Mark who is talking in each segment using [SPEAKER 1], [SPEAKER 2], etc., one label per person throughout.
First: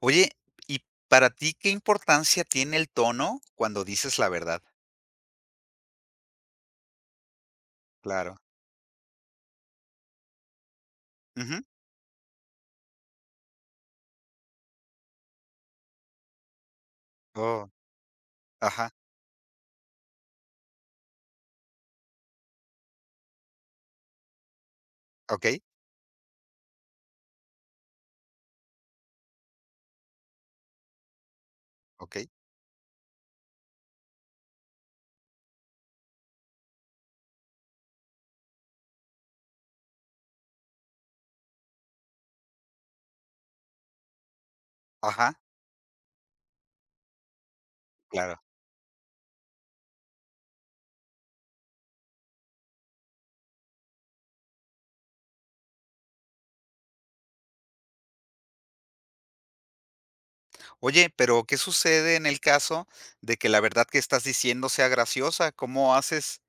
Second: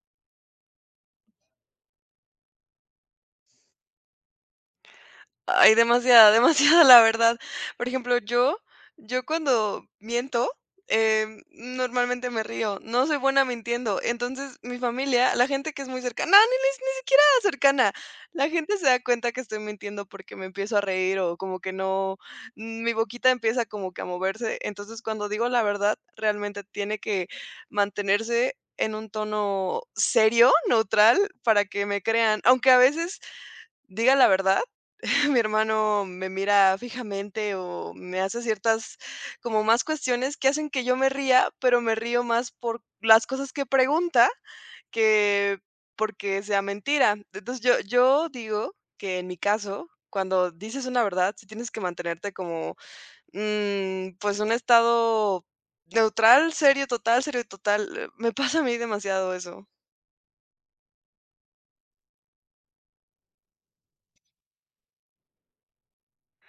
[SPEAKER 1] Oye, ¿y para ti qué importancia tiene el tono cuando dices la verdad?
[SPEAKER 2] Ay, demasiada, demasiada, la verdad. Por ejemplo,
[SPEAKER 1] Claro.
[SPEAKER 2] yo cuando miento,
[SPEAKER 1] Ujú.
[SPEAKER 2] normalmente me río, no soy buena mintiendo. Entonces, mi familia, la gente que es muy cercana, no, ni siquiera
[SPEAKER 1] Oh,
[SPEAKER 2] cercana, la gente se
[SPEAKER 1] ajá,
[SPEAKER 2] da cuenta que estoy mintiendo porque me empiezo a reír o como que no, mi boquita empieza como que a moverse. Entonces, cuando digo la
[SPEAKER 1] okey,
[SPEAKER 2] verdad, realmente tiene que mantenerse en un tono serio, neutral, para que me
[SPEAKER 1] okey.
[SPEAKER 2] crean, aunque a veces diga la verdad. Mi hermano me mira fijamente o me hace ciertas, como más cuestiones que hacen que yo me ría, pero me río más por las cosas que pregunta
[SPEAKER 1] Ajá,
[SPEAKER 2] que porque sea mentira. Entonces, yo
[SPEAKER 1] claro.
[SPEAKER 2] digo que en mi caso, cuando dices una verdad, si tienes que mantenerte como pues un estado neutral, serio, total, serio, total. Me pasa a mí demasiado eso.
[SPEAKER 1] Oye, pero, ¿qué sucede en el caso de que la verdad que estás diciendo sea graciosa? ¿Cómo haces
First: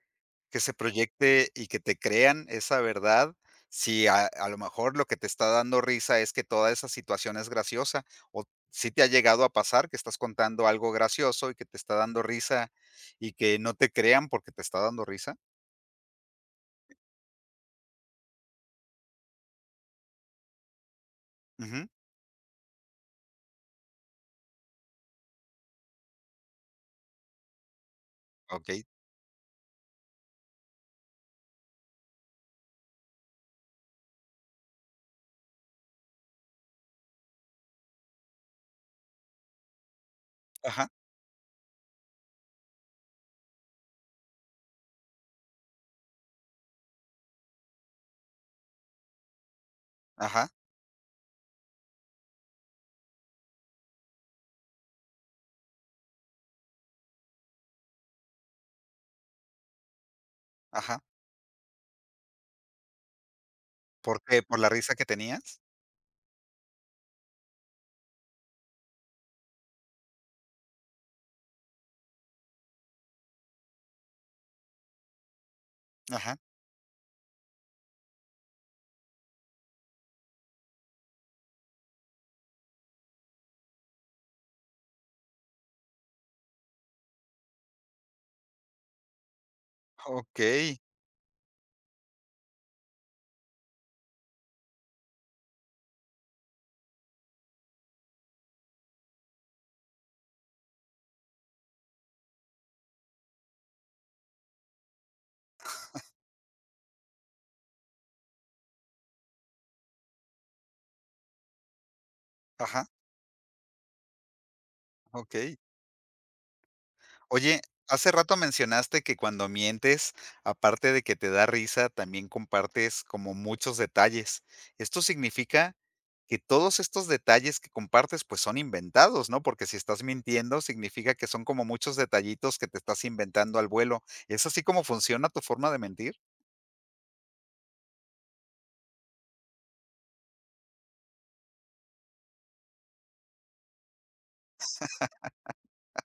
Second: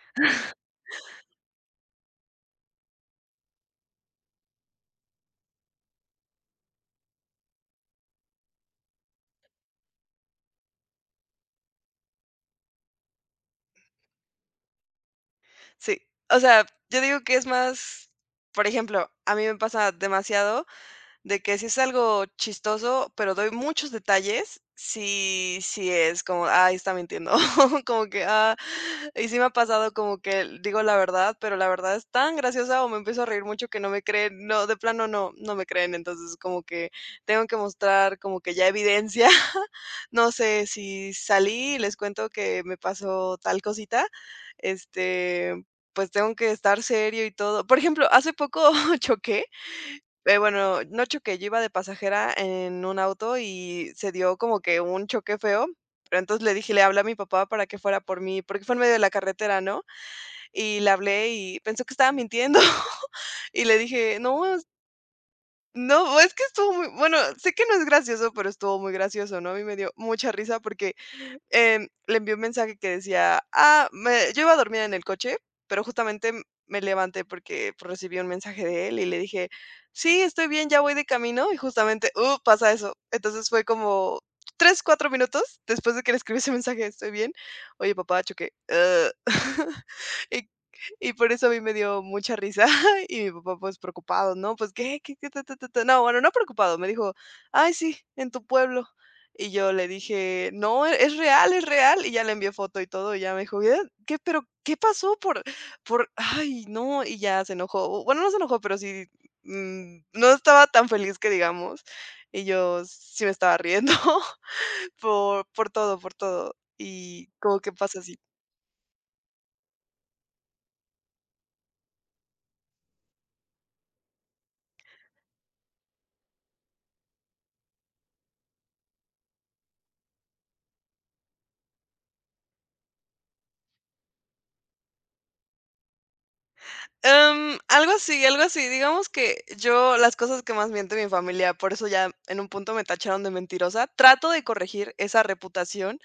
[SPEAKER 1] que se proyecte y que te crean esa verdad, si a lo mejor lo que te está dando risa es que toda esa situación es graciosa, o si te ha llegado a pasar que estás contando algo gracioso y que te está dando risa y que no te crean porque te está dando risa.
[SPEAKER 2] Sí. O sea, yo digo que es más, por ejemplo, a mí me pasa demasiado, de que si es
[SPEAKER 1] Ujú,
[SPEAKER 2] algo chistoso, pero doy muchos detalles, sí, sí, es como: "Ay, está mintiendo", como que, ah,
[SPEAKER 1] okey.
[SPEAKER 2] y sí me ha pasado como que digo la verdad, pero la verdad es tan graciosa o me empiezo a reír mucho que no me creen, no, de plano no, no me creen. Entonces, como que tengo que mostrar como que ya evidencia. No sé,
[SPEAKER 1] Ajá,
[SPEAKER 2] si salí y les cuento que me pasó tal cosita, este, pues tengo que estar serio y todo. Por ejemplo, hace poco choqué,
[SPEAKER 1] ajá,
[SPEAKER 2] bueno, no choqué, yo iba de pasajera en un auto y se dio como que un choque feo, pero entonces le dije: "Le hablé a mi papá para que fuera por mí", porque fue en medio de la carretera, ¿no? Y le
[SPEAKER 1] ajá.
[SPEAKER 2] hablé y pensó que estaba mintiendo. Y le dije:
[SPEAKER 1] ¿Por qué?
[SPEAKER 2] "No,
[SPEAKER 1] ¿Por la risa que tenías?
[SPEAKER 2] no, es que estuvo muy", bueno, sé que no es gracioso, pero estuvo muy gracioso, ¿no? A mí me dio mucha risa porque le envió un mensaje que decía: "Ah, me yo iba a dormir en el coche, pero justamente
[SPEAKER 1] Ajá,
[SPEAKER 2] me levanté porque, pues, recibí un mensaje de él", y le dije: "Sí, estoy bien, ya voy de camino", y justamente, pasa eso. Entonces, fue como 3, 4 minutos después de que le escribí ese mensaje: "¿Estoy bien?". "Oye, papá, choqué". "Ah". Y
[SPEAKER 1] okey.
[SPEAKER 2] y por eso a mí me dio mucha risa, y mi papá, pues, preocupado, ¿no? Pues, ¿qué? ¿Qué? ¿Qué? Ta, ta, ta, ta. No, bueno, no preocupado, me dijo: "Ay, sí, en tu pueblo". Y yo le dije: "No, es real, es real". Y ya le envié foto y todo, y ya me dijo: "¿Qué? ¿Qué? ¿Pero qué pasó por por? Ay, no". Y ya se enojó. Bueno, no se enojó, pero sí, no estaba tan feliz que digamos. Y yo
[SPEAKER 1] Ajá,
[SPEAKER 2] sí me estaba riendo. por
[SPEAKER 1] okey.
[SPEAKER 2] por todo, por todo. Y como
[SPEAKER 1] Oye,
[SPEAKER 2] que pasa
[SPEAKER 1] hace
[SPEAKER 2] así.
[SPEAKER 1] rato mencionaste que cuando mientes, aparte de que te da risa, también compartes como muchos detalles. Esto significa que todos estos detalles que compartes, pues son inventados, ¿no? Porque si estás mintiendo, significa que son como muchos detallitos que te estás inventando al vuelo. ¿Es así como funciona tu forma de mentir?
[SPEAKER 2] Algo así, algo así. Digamos que yo las cosas que más miente mi familia, por eso ya en un punto me tacharon de mentirosa. Trato de corregir esa reputación.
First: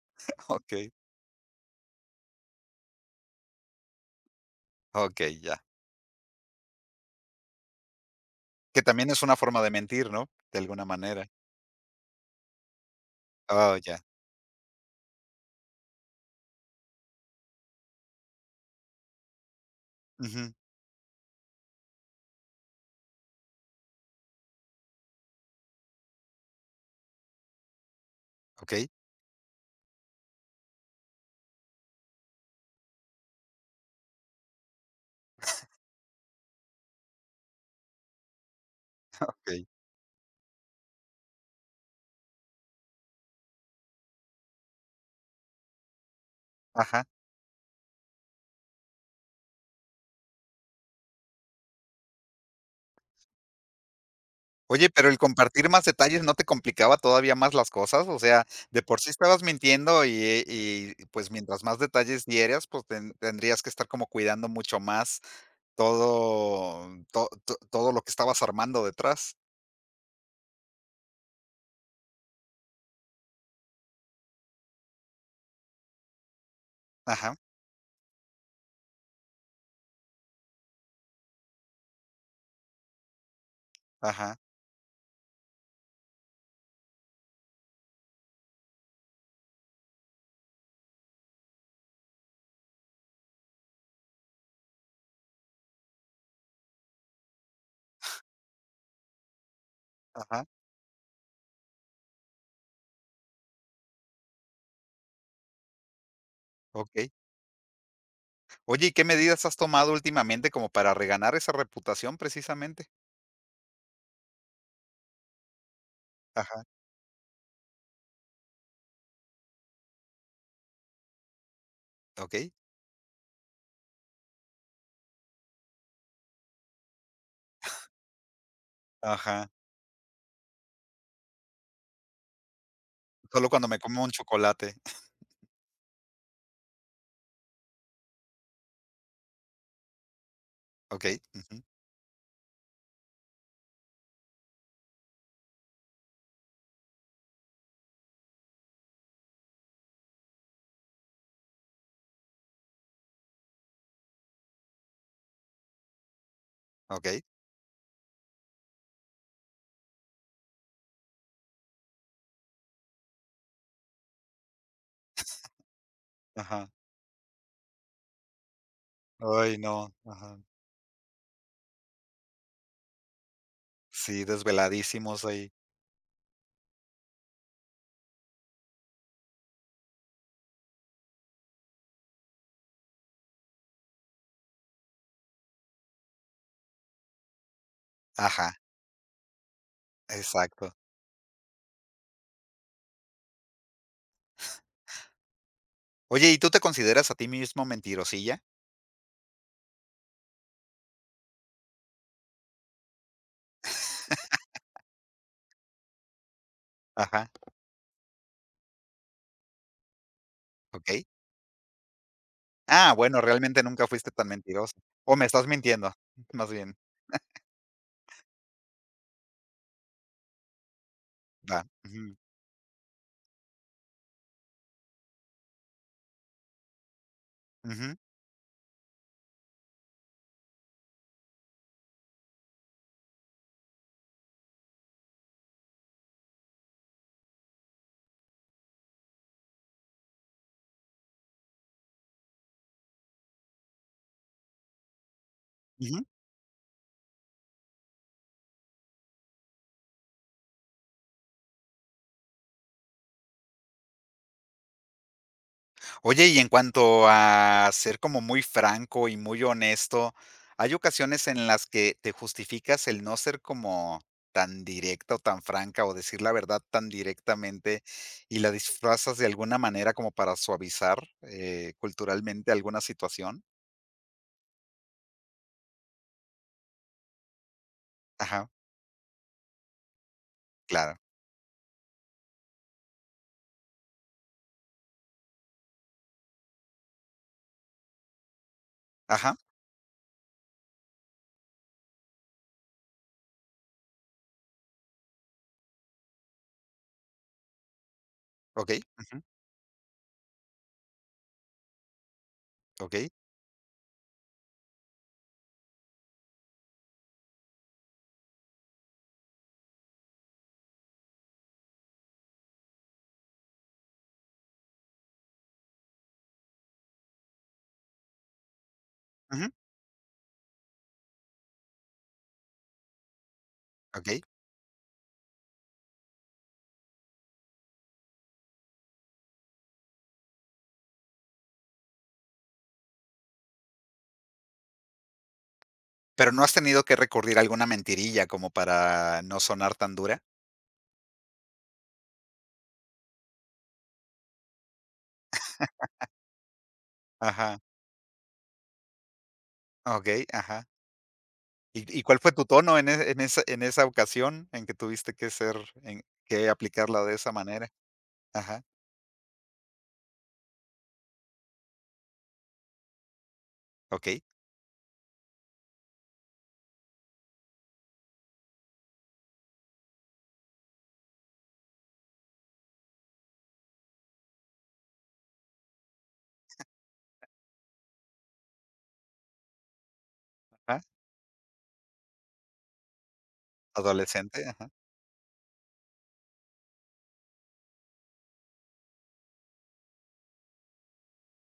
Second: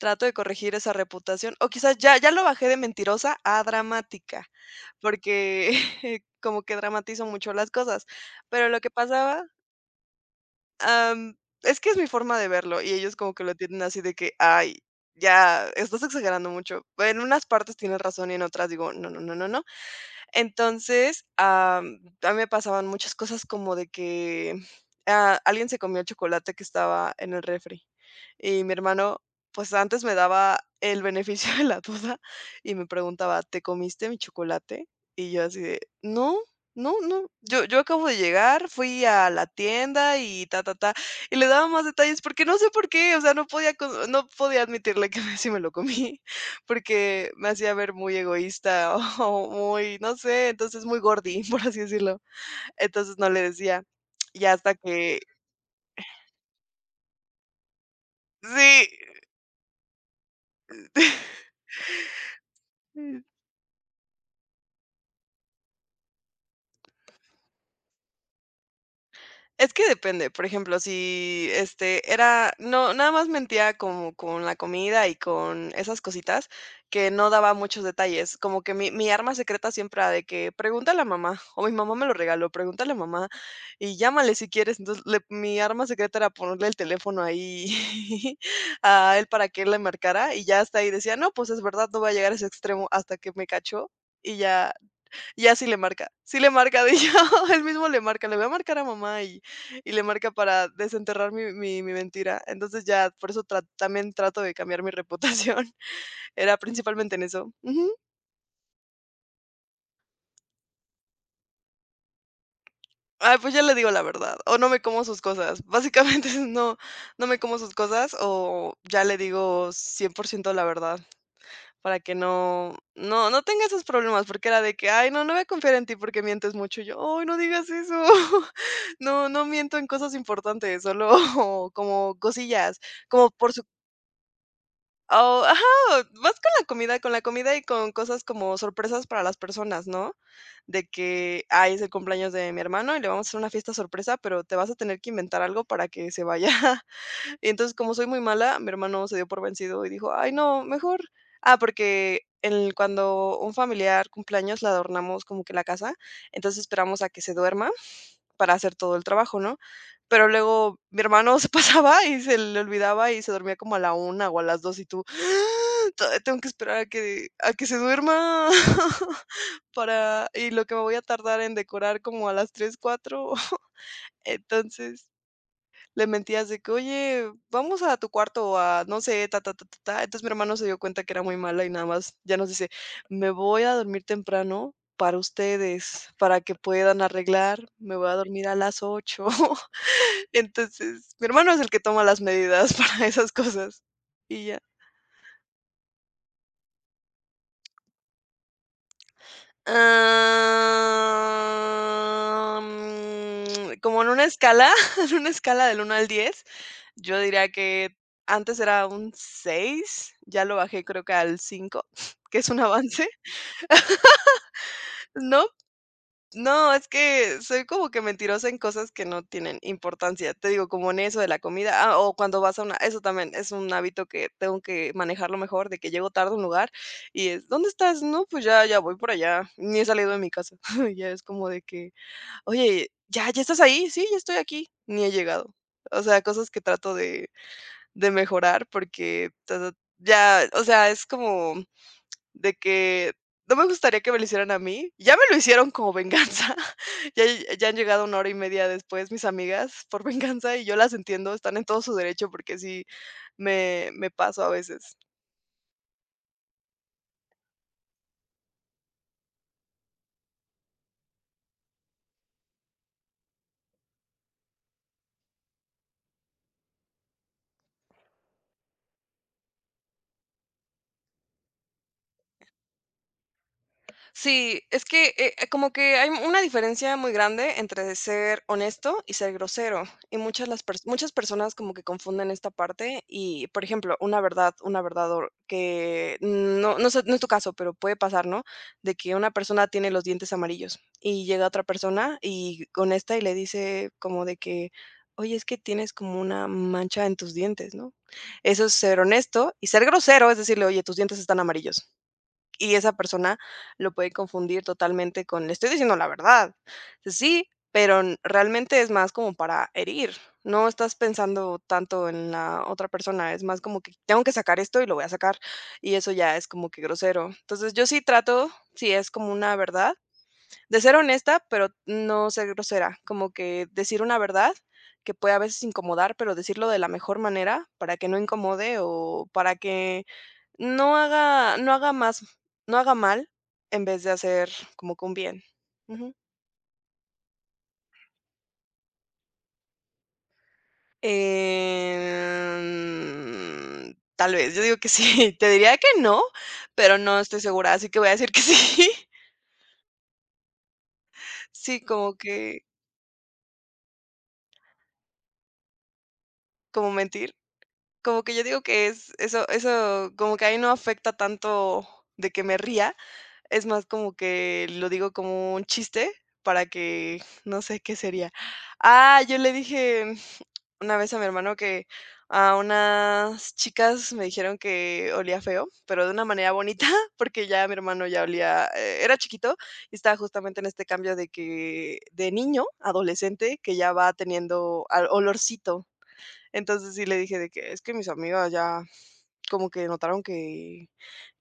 [SPEAKER 2] Trato de corregir
[SPEAKER 1] Ok,
[SPEAKER 2] esa reputación, o quizás ya lo bajé de mentirosa a dramática,
[SPEAKER 1] ok, ya.
[SPEAKER 2] porque como que dramatizo mucho las cosas, pero lo
[SPEAKER 1] Que
[SPEAKER 2] que
[SPEAKER 1] también es una
[SPEAKER 2] pasaba,
[SPEAKER 1] forma de mentir, ¿no? De alguna manera.
[SPEAKER 2] am, es que es mi forma de verlo, y ellos como que lo
[SPEAKER 1] Oh,
[SPEAKER 2] tienen
[SPEAKER 1] ya.
[SPEAKER 2] así de que: "Ay, ya estás exagerando mucho". En unas partes tienes razón y en otras digo: "No, no, no, no, no".
[SPEAKER 1] Ujú,
[SPEAKER 2] Entonces, a mí me pasaban muchas cosas como de que, ah, alguien se comió el chocolate que estaba en el refri, y mi
[SPEAKER 1] ok,
[SPEAKER 2] hermano, pues, antes me daba el beneficio de la duda y me preguntaba: "¿Te comiste mi chocolate?". Y yo así de: "No, no, no, yo acabo de llegar, fui a la
[SPEAKER 1] ok.
[SPEAKER 2] tienda y ta, ta, ta", y le daba más detalles porque no sé por qué, o sea, no podía admitirle que sí me lo comí.
[SPEAKER 1] Ajá.
[SPEAKER 2] Porque me hacía ver muy egoísta o muy, no sé, entonces muy gordi, por así decirlo. Entonces no le decía. Y hasta
[SPEAKER 1] Oye, pero
[SPEAKER 2] que
[SPEAKER 1] el compartir más detalles, ¿no te complicaba todavía más las cosas? O sea, de
[SPEAKER 2] sí.
[SPEAKER 1] por sí estabas mintiendo y, pues mientras más detalles dieras, pues tendrías que estar como cuidando mucho más todo, todo lo que estabas armando detrás.
[SPEAKER 2] Es que depende, por ejemplo, si, este, era no, nada más mentía como con la comida y con esas cositas, que no
[SPEAKER 1] Ajá,
[SPEAKER 2] daba muchos detalles, como que mi arma secreta siempre era de que: "Pregúntale a mamá", o, "Mi mamá me lo regaló, pregúntale a mamá, y llámale
[SPEAKER 1] ajá,
[SPEAKER 2] si quieres". Entonces, le mi arma secreta era ponerle el teléfono ahí a él para que él le marcara, y ya hasta ahí decía: "No, pues es verdad, no voy a llegar a ese extremo", hasta que me cachó y ya y ya sí le marca, sí le marca. De hecho, él mismo le marca, le voy a marcar a mamá y le marca
[SPEAKER 1] ajá,
[SPEAKER 2] para desenterrar mi mentira. Entonces, ya por eso tra también trato de cambiar mi reputación, era
[SPEAKER 1] ok.
[SPEAKER 2] principalmente en eso. Ujú.
[SPEAKER 1] Oye, ¿y qué medidas has tomado últimamente como para reganar esa reputación precisamente?
[SPEAKER 2] Ay, pues ya le digo la verdad, o no me como sus cosas. Básicamente,
[SPEAKER 1] Ajá,
[SPEAKER 2] no, no me como sus cosas, o ya le digo 100% la verdad. Para que
[SPEAKER 1] ok,
[SPEAKER 2] no tenga esos problemas, porque era de que: "Ay, no, no voy a confiar en ti porque mientes mucho". Y yo: "Ay, no digas eso". No, no
[SPEAKER 1] ajá.
[SPEAKER 2] miento en cosas importantes, solo como cosillas, como
[SPEAKER 1] Solo
[SPEAKER 2] por su,
[SPEAKER 1] cuando me como un chocolate.
[SPEAKER 2] o ajá, vas con la comida y con cosas como sorpresas para las personas, ¿no? De
[SPEAKER 1] Ok,
[SPEAKER 2] que:
[SPEAKER 1] ujú,
[SPEAKER 2] "Ay, es el cumpleaños de mi hermano y le vamos a hacer una fiesta sorpresa, pero te vas a tener que inventar algo para que se vaya". Y entonces, como soy muy mala, mi hermano se dio por vencido y dijo: "Ay, no, mejor". Ah, porque el cuando un familiar cumpleaños la adornamos como que la casa, entonces esperamos
[SPEAKER 1] ok,
[SPEAKER 2] a que se duerma para hacer todo el trabajo, ¿no? Pero luego mi hermano se pasaba y se le olvidaba y se dormía como a la 1 o a las 2, y tú: "Ah, todavía tengo que
[SPEAKER 1] ajá.
[SPEAKER 2] esperar a que se duerma",
[SPEAKER 1] Ay, no,
[SPEAKER 2] para,
[SPEAKER 1] ajá.
[SPEAKER 2] y lo que me voy a tardar en decorar como a las tres, cuatro.
[SPEAKER 1] Sí,
[SPEAKER 2] Entonces,
[SPEAKER 1] desveladísimos ahí.
[SPEAKER 2] le mentías de que: "Oye, vamos a tu cuarto a, no sé, ta, ta, ta, ta, ta". Entonces, mi hermano se dio cuenta que era muy mala y nada más ya nos dice: "Me voy a dormir temprano para ustedes, para que puedan arreglar, me voy a dormir a
[SPEAKER 1] Ajá,
[SPEAKER 2] las ocho
[SPEAKER 1] exacto.
[SPEAKER 2] Entonces, mi hermano es el que toma las medidas para esas cosas, y ya.
[SPEAKER 1] Oye, ¿y tú te consideras a ti mismo mentirosilla?
[SPEAKER 2] Ah, como en una escala, en una escala del 1 al 10, yo
[SPEAKER 1] Ajá,
[SPEAKER 2] diría que antes era un seis, ya lo bajé,
[SPEAKER 1] ¿ok?
[SPEAKER 2] creo que al cinco. Que es un
[SPEAKER 1] Ah,
[SPEAKER 2] avance.
[SPEAKER 1] bueno, realmente nunca fuiste tan mentiroso. O me
[SPEAKER 2] No,
[SPEAKER 1] estás mintiendo, más
[SPEAKER 2] no,
[SPEAKER 1] bien.
[SPEAKER 2] es que soy como que mentirosa en cosas que no tienen importancia. Te digo, como en eso de la
[SPEAKER 1] Va.
[SPEAKER 2] comida, ah, o
[SPEAKER 1] Ujú,
[SPEAKER 2] cuando vas a una, eso también es un hábito que tengo que manejarlo mejor, de que llego tarde a un lugar y es: "¿Dónde
[SPEAKER 1] ujú,
[SPEAKER 2] estás?". "No, pues ya, ya voy por allá". Ni he salido de mi casa. Ya es como de que: "Oye, ya, ya estás ahí". "Sí, ya estoy aquí", ni he llegado. O sea, cosas que trato de mejorar porque todo- ya, o sea, es como de que no me gustaría que me lo hicieran a mí. Ya me lo hicieron como
[SPEAKER 1] ujú.
[SPEAKER 2] venganza. Ya, ya han llegado una hora y media después mis amigas por venganza, y yo las entiendo, están en todo su derecho porque sí me paso a veces.
[SPEAKER 1] Oye, y en cuanto a ser como muy franco y muy honesto, ¿hay ocasiones en las que te justificas el no ser como tan directa o tan franca o decir la verdad tan directamente y la disfrazas de alguna manera como para suavizar culturalmente alguna situación?
[SPEAKER 2] Sí, es que, como que hay una diferencia muy grande entre ser
[SPEAKER 1] Ajá,
[SPEAKER 2] honesto y ser grosero. Y
[SPEAKER 1] claro.
[SPEAKER 2] muchas personas como que confunden esta parte y, por ejemplo, una verdad hor que no sé, no es tu caso, pero puede pasar, ¿no? De que una
[SPEAKER 1] Ajá,
[SPEAKER 2] persona tiene los dientes amarillos y llega otra persona y honesta y le dice como de que: "Oye, es que tienes como una mancha en tus dientes", ¿no? Eso
[SPEAKER 1] ok,
[SPEAKER 2] es ser
[SPEAKER 1] ujú,
[SPEAKER 2] honesto. Y ser grosero es decirle: "Oye, tus dientes están amarillos", y esa
[SPEAKER 1] ok,
[SPEAKER 2] persona lo puede confundir totalmente con: "Le estoy diciendo la verdad". Sí, pero n realmente es más como para herir. No estás pensando tanto en la otra persona, es más como que tengo que sacar esto y lo voy a sacar, y eso ya es como que grosero. Entonces, yo sí trato, si es como
[SPEAKER 1] ujú,
[SPEAKER 2] una verdad, de ser honesta, pero no ser grosera, como que decir una
[SPEAKER 1] ok.
[SPEAKER 2] verdad que puede a veces incomodar, pero decirlo de la mejor manera para que no incomode o para que no haga no haga más no haga mal, en vez de hacer como que un bien. Ujú.
[SPEAKER 1] Pero no has tenido que recurrir a alguna mentirilla como para no sonar tan dura.
[SPEAKER 2] Tal vez, yo digo que sí, te diría que no, pero no estoy
[SPEAKER 1] Ajá,
[SPEAKER 2] segura, así que voy a decir que sí.
[SPEAKER 1] ok, ajá.
[SPEAKER 2] Sí,
[SPEAKER 1] ¿Y
[SPEAKER 2] como
[SPEAKER 1] cuál fue tu
[SPEAKER 2] que
[SPEAKER 1] tono en en esa ocasión en que tuviste que ser en que
[SPEAKER 2] como
[SPEAKER 1] aplicarla de esa
[SPEAKER 2] mentir,
[SPEAKER 1] manera?
[SPEAKER 2] como que yo digo
[SPEAKER 1] Ajá,
[SPEAKER 2] que es eso como que ahí no afecta tanto de que me ría. Es más como
[SPEAKER 1] okey,
[SPEAKER 2] que lo digo como un chiste para que no sé qué sería. Ah, yo le dije una vez a mi hermano que a unas chicas me dijeron que olía feo, pero de una manera bonita, porque ya mi hermano ya olía, era chiquito y estaba justamente en
[SPEAKER 1] ajá,
[SPEAKER 2] este cambio de que de niño, adolescente, que ya va
[SPEAKER 1] adolescente, ajá,
[SPEAKER 2] teniendo al olorcito. Entonces sí le dije de que es que mis amigas ya como que notaron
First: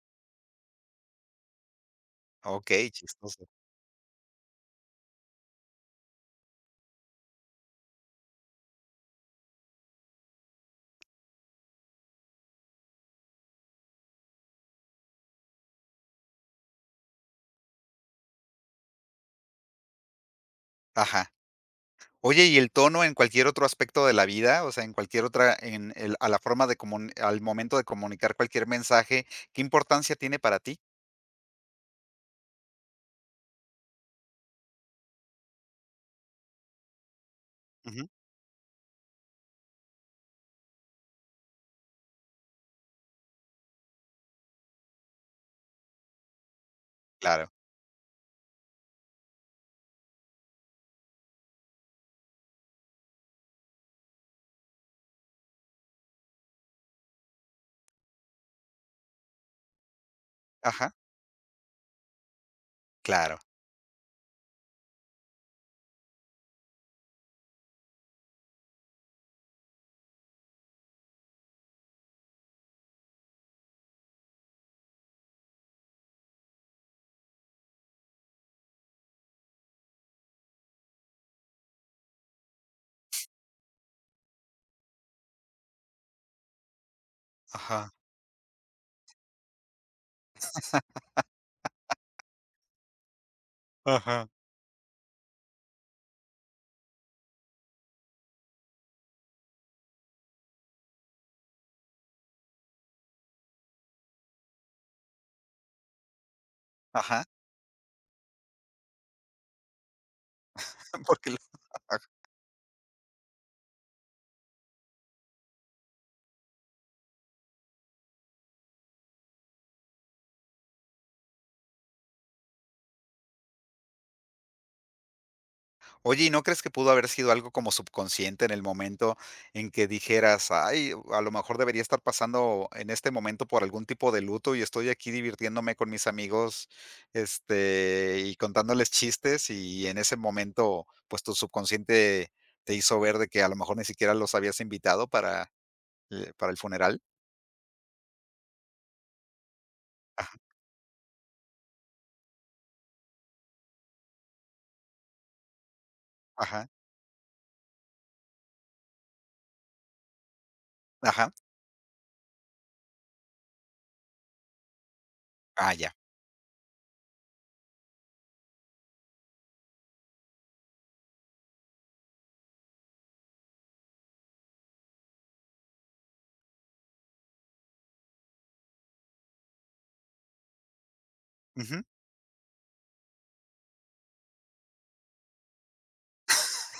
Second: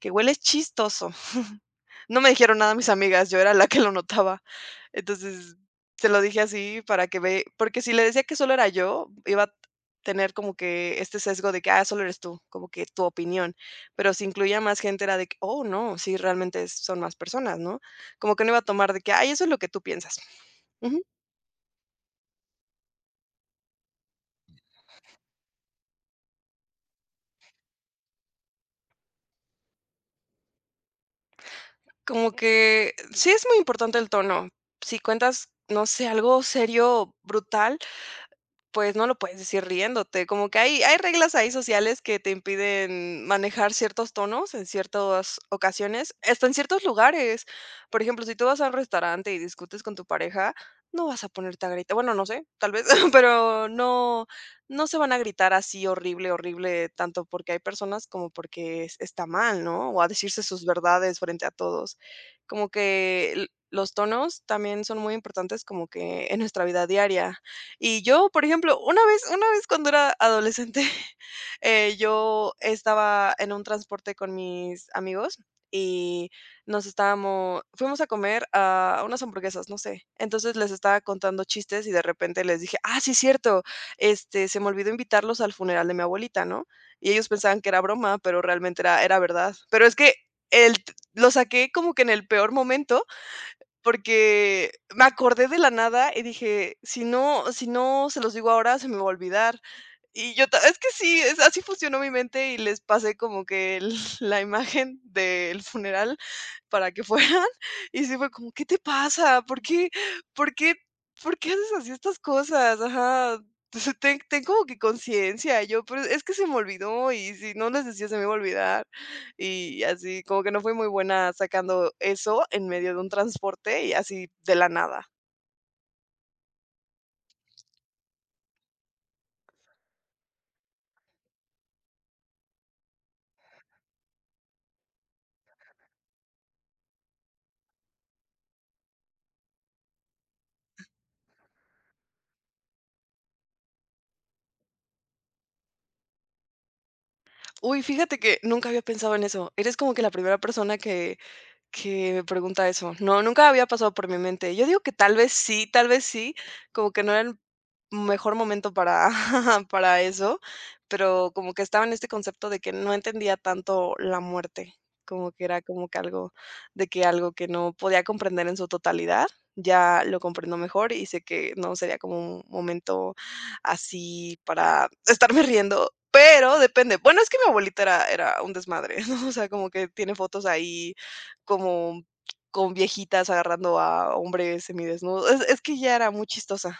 [SPEAKER 2] que hueles chistoso. No me dijeron nada mis
[SPEAKER 1] okey,
[SPEAKER 2] amigas, yo
[SPEAKER 1] chistoso,
[SPEAKER 2] era la que lo notaba. Entonces, se lo dije así para que ve porque si le decía que solo era yo, iba a tener como que este sesgo de que, ah, solo eres tú, como que tu opinión. Pero si incluía más gente era de que, oh, no, sí, realmente es- son más personas, ¿no? Como que no iba a tomar de que, ay, eso es lo que tú piensas. Ujú.
[SPEAKER 1] ajá. Oye, ¿y el tono en cualquier otro aspecto de la vida? O sea, en cualquier otra en el a la forma de comun al momento de comunicar cualquier mensaje, ¿qué importancia tiene para ti?
[SPEAKER 2] Como que sí es muy importante el tono. Si cuentas, no sé, algo serio, brutal,
[SPEAKER 1] Ujú,
[SPEAKER 2] pues no lo puedes decir riéndote, como que hay reglas ahí sociales que te impiden manejar ciertos tonos en ciertas ocasiones, hasta en ciertos lugares.
[SPEAKER 1] claro,
[SPEAKER 2] Por ejemplo, si tú vas a un restaurante y discutes con tu pareja, no vas a ponerte a gritar. Bueno, no sé, tal vez, pero no se van a gritar así horrible, horrible, tanto porque hay personas como porque es está mal, ¿no? O a decirse sus
[SPEAKER 1] ajá,
[SPEAKER 2] verdades frente a todos. Como que
[SPEAKER 1] claro,
[SPEAKER 2] l los tonos también son muy importantes como que en nuestra vida diaria. Y yo, por ejemplo, una vez cuando era adolescente, yo estaba en un transporte con mis amigos y nos estábamos fuimos a comer a unas hamburguesas, no sé. Entonces, les estaba contando chistes y de repente les dije: "Ah, sí, es cierto, este, se me olvidó invitarlos al funeral de mi abuelita", ¿no? Y ellos pensaban que era
[SPEAKER 1] ajá,
[SPEAKER 2] broma, pero realmente era verdad. Pero es que el t lo saqué como que en el peor momento
[SPEAKER 1] ajá,
[SPEAKER 2] porque me acordé de la nada y dije: "Si no se los digo ahora, se me va a olvidar". Y yo ta es que sí, es así funcionó mi mente y les pasé como que el la imagen del funeral para que
[SPEAKER 1] ajá,
[SPEAKER 2] fueran, y sí fue como: "¿Qué te pasa? Por qué
[SPEAKER 1] porque lo.
[SPEAKER 2] por qué haces así estas cosas?". Ajá. Entonces, ten como que conciencia. Y yo: "Pero es que se me olvidó, y si no les decía se me iba a olvidar". Y así, como que no fui muy buena sacando eso en medio de un transporte y así de la nada.
[SPEAKER 1] Oye, ¿y no crees que pudo haber sido algo como subconsciente en el momento en que dijeras: "Ay, a lo mejor debería estar pasando en este momento por algún tipo de luto y estoy aquí divirtiéndome con mis amigos, este, y contándoles chistes", y en ese momento, pues, tu subconsciente te hizo ver de que a lo mejor ni siquiera los habías invitado para el funeral?
[SPEAKER 2] Uy, fíjate que nunca había pensado en eso. Eres como que la
[SPEAKER 1] Ajá,
[SPEAKER 2] primera persona que me pregunta eso. No, nunca había pasado por mi mente. Yo digo que tal vez sí,
[SPEAKER 1] ajá,
[SPEAKER 2] como que no era mejor momento para para eso, pero
[SPEAKER 1] ajá.
[SPEAKER 2] como que estaba en este concepto de que no entendía tanto la muerte, como que era
[SPEAKER 1] Ah,
[SPEAKER 2] como
[SPEAKER 1] ya.
[SPEAKER 2] que algo de que algo que no podía comprender en su totalidad, ya lo comprendo mejor y sé que no sería como un momento así para estarme riendo, pero depende. Bueno, es que mi abuelita era un desmadre, ¿no? O sea, como que tiene fotos ahí
[SPEAKER 1] Ujú.
[SPEAKER 2] como con viejitas agarrando a hombres semidesnudos. Es que ya era muy chistosa.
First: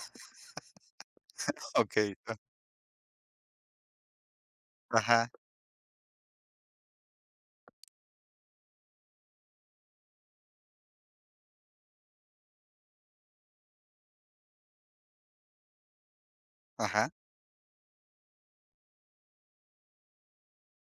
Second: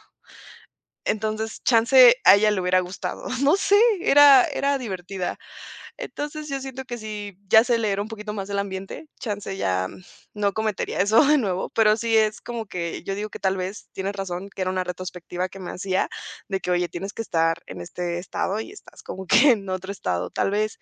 [SPEAKER 2] Entonces, chance
[SPEAKER 1] Okey.
[SPEAKER 2] a ella le hubiera gustado, no sé, era
[SPEAKER 1] Ajá,
[SPEAKER 2] divertida. Entonces, yo siento que si ya sé leer un poquito más el ambiente, chance ya no cometería eso de nuevo, pero sí es como que yo digo que tal vez tienes razón, que era una retrospectiva que me hacía de que: "Oye,
[SPEAKER 1] ajá,
[SPEAKER 2] tienes que estar en este estado y estás como que en otro estado", tal vez.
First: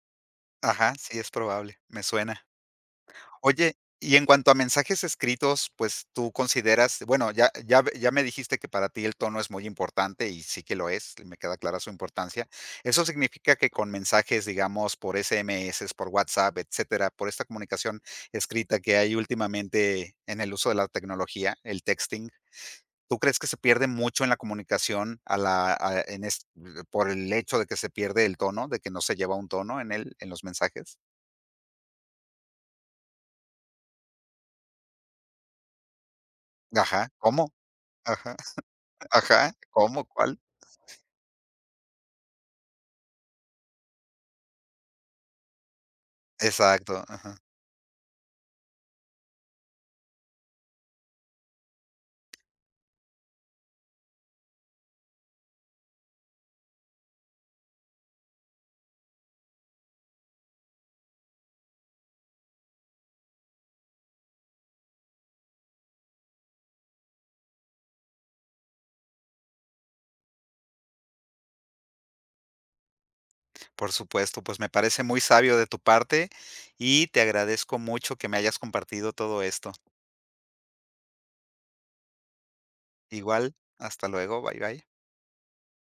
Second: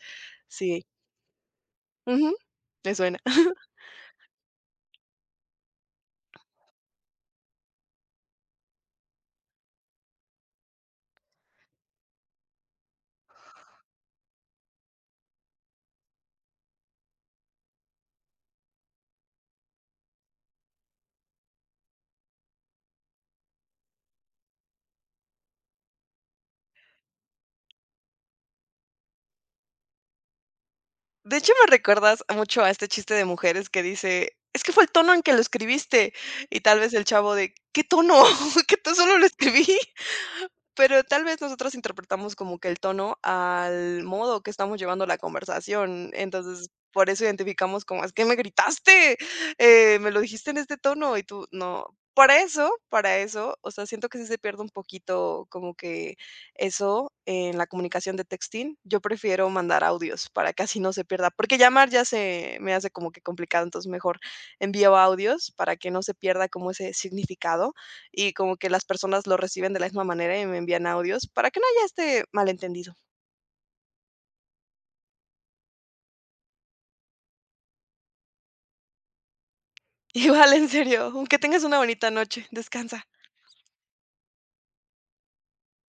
[SPEAKER 2] Sí.
[SPEAKER 1] ajá. Sí, es probable, me
[SPEAKER 2] Ujú.
[SPEAKER 1] suena.
[SPEAKER 2] Me suena.
[SPEAKER 1] Oye, y en cuanto a mensajes escritos, pues, tú consideras, bueno, ya me dijiste que para ti el tono es muy importante y sí que lo es, y me queda clara su importancia. ¿Eso significa que con mensajes, digamos, por SMS, por WhatsApp, etcétera, por esta comunicación escrita que hay últimamente en el uso de la tecnología, el texting, tú crees que se pierde mucho en la comunicación a la a en es por el hecho de que se pierde el tono, de que no se lleva un tono en el en los mensajes?
[SPEAKER 2] De hecho, me recuerdas mucho a este chiste de mujeres que dice: "Es que fue el tono en que lo escribiste", y tal vez el
[SPEAKER 1] Ajá,
[SPEAKER 2] chavo
[SPEAKER 1] ¿cómo?
[SPEAKER 2] de: "¿Qué tono?
[SPEAKER 1] Ajá.
[SPEAKER 2] Que tú solo lo
[SPEAKER 1] Ajá,
[SPEAKER 2] escribí".
[SPEAKER 1] ¿cómo? ¿Cuál?
[SPEAKER 2] Pero tal vez nosotros interpretamos como que el tono al modo que estamos llevando la conversación. Entonces,
[SPEAKER 1] Exacto,
[SPEAKER 2] por eso
[SPEAKER 1] ajá.
[SPEAKER 2] identificamos como: "Es que me gritaste, me lo dijiste en este tono", y tú: "No". Para eso, o sea, siento que sí se pierde un poquito como que eso en la comunicación de texting, yo prefiero mandar audios para que así no se pierda, porque llamar ya se me hace como que complicado, entonces mejor envío audios para que no se pierda como ese significado y como que las personas lo reciben de la misma manera y me envían audios para que no haya este malentendido.
[SPEAKER 1] Por supuesto, pues me parece muy sabio de tu parte y te agradezco mucho que me hayas compartido todo esto.
[SPEAKER 2] Igual, en serio, aunque tengas una bonita noche, descansa.
[SPEAKER 1] Igual, hasta luego, bye bye.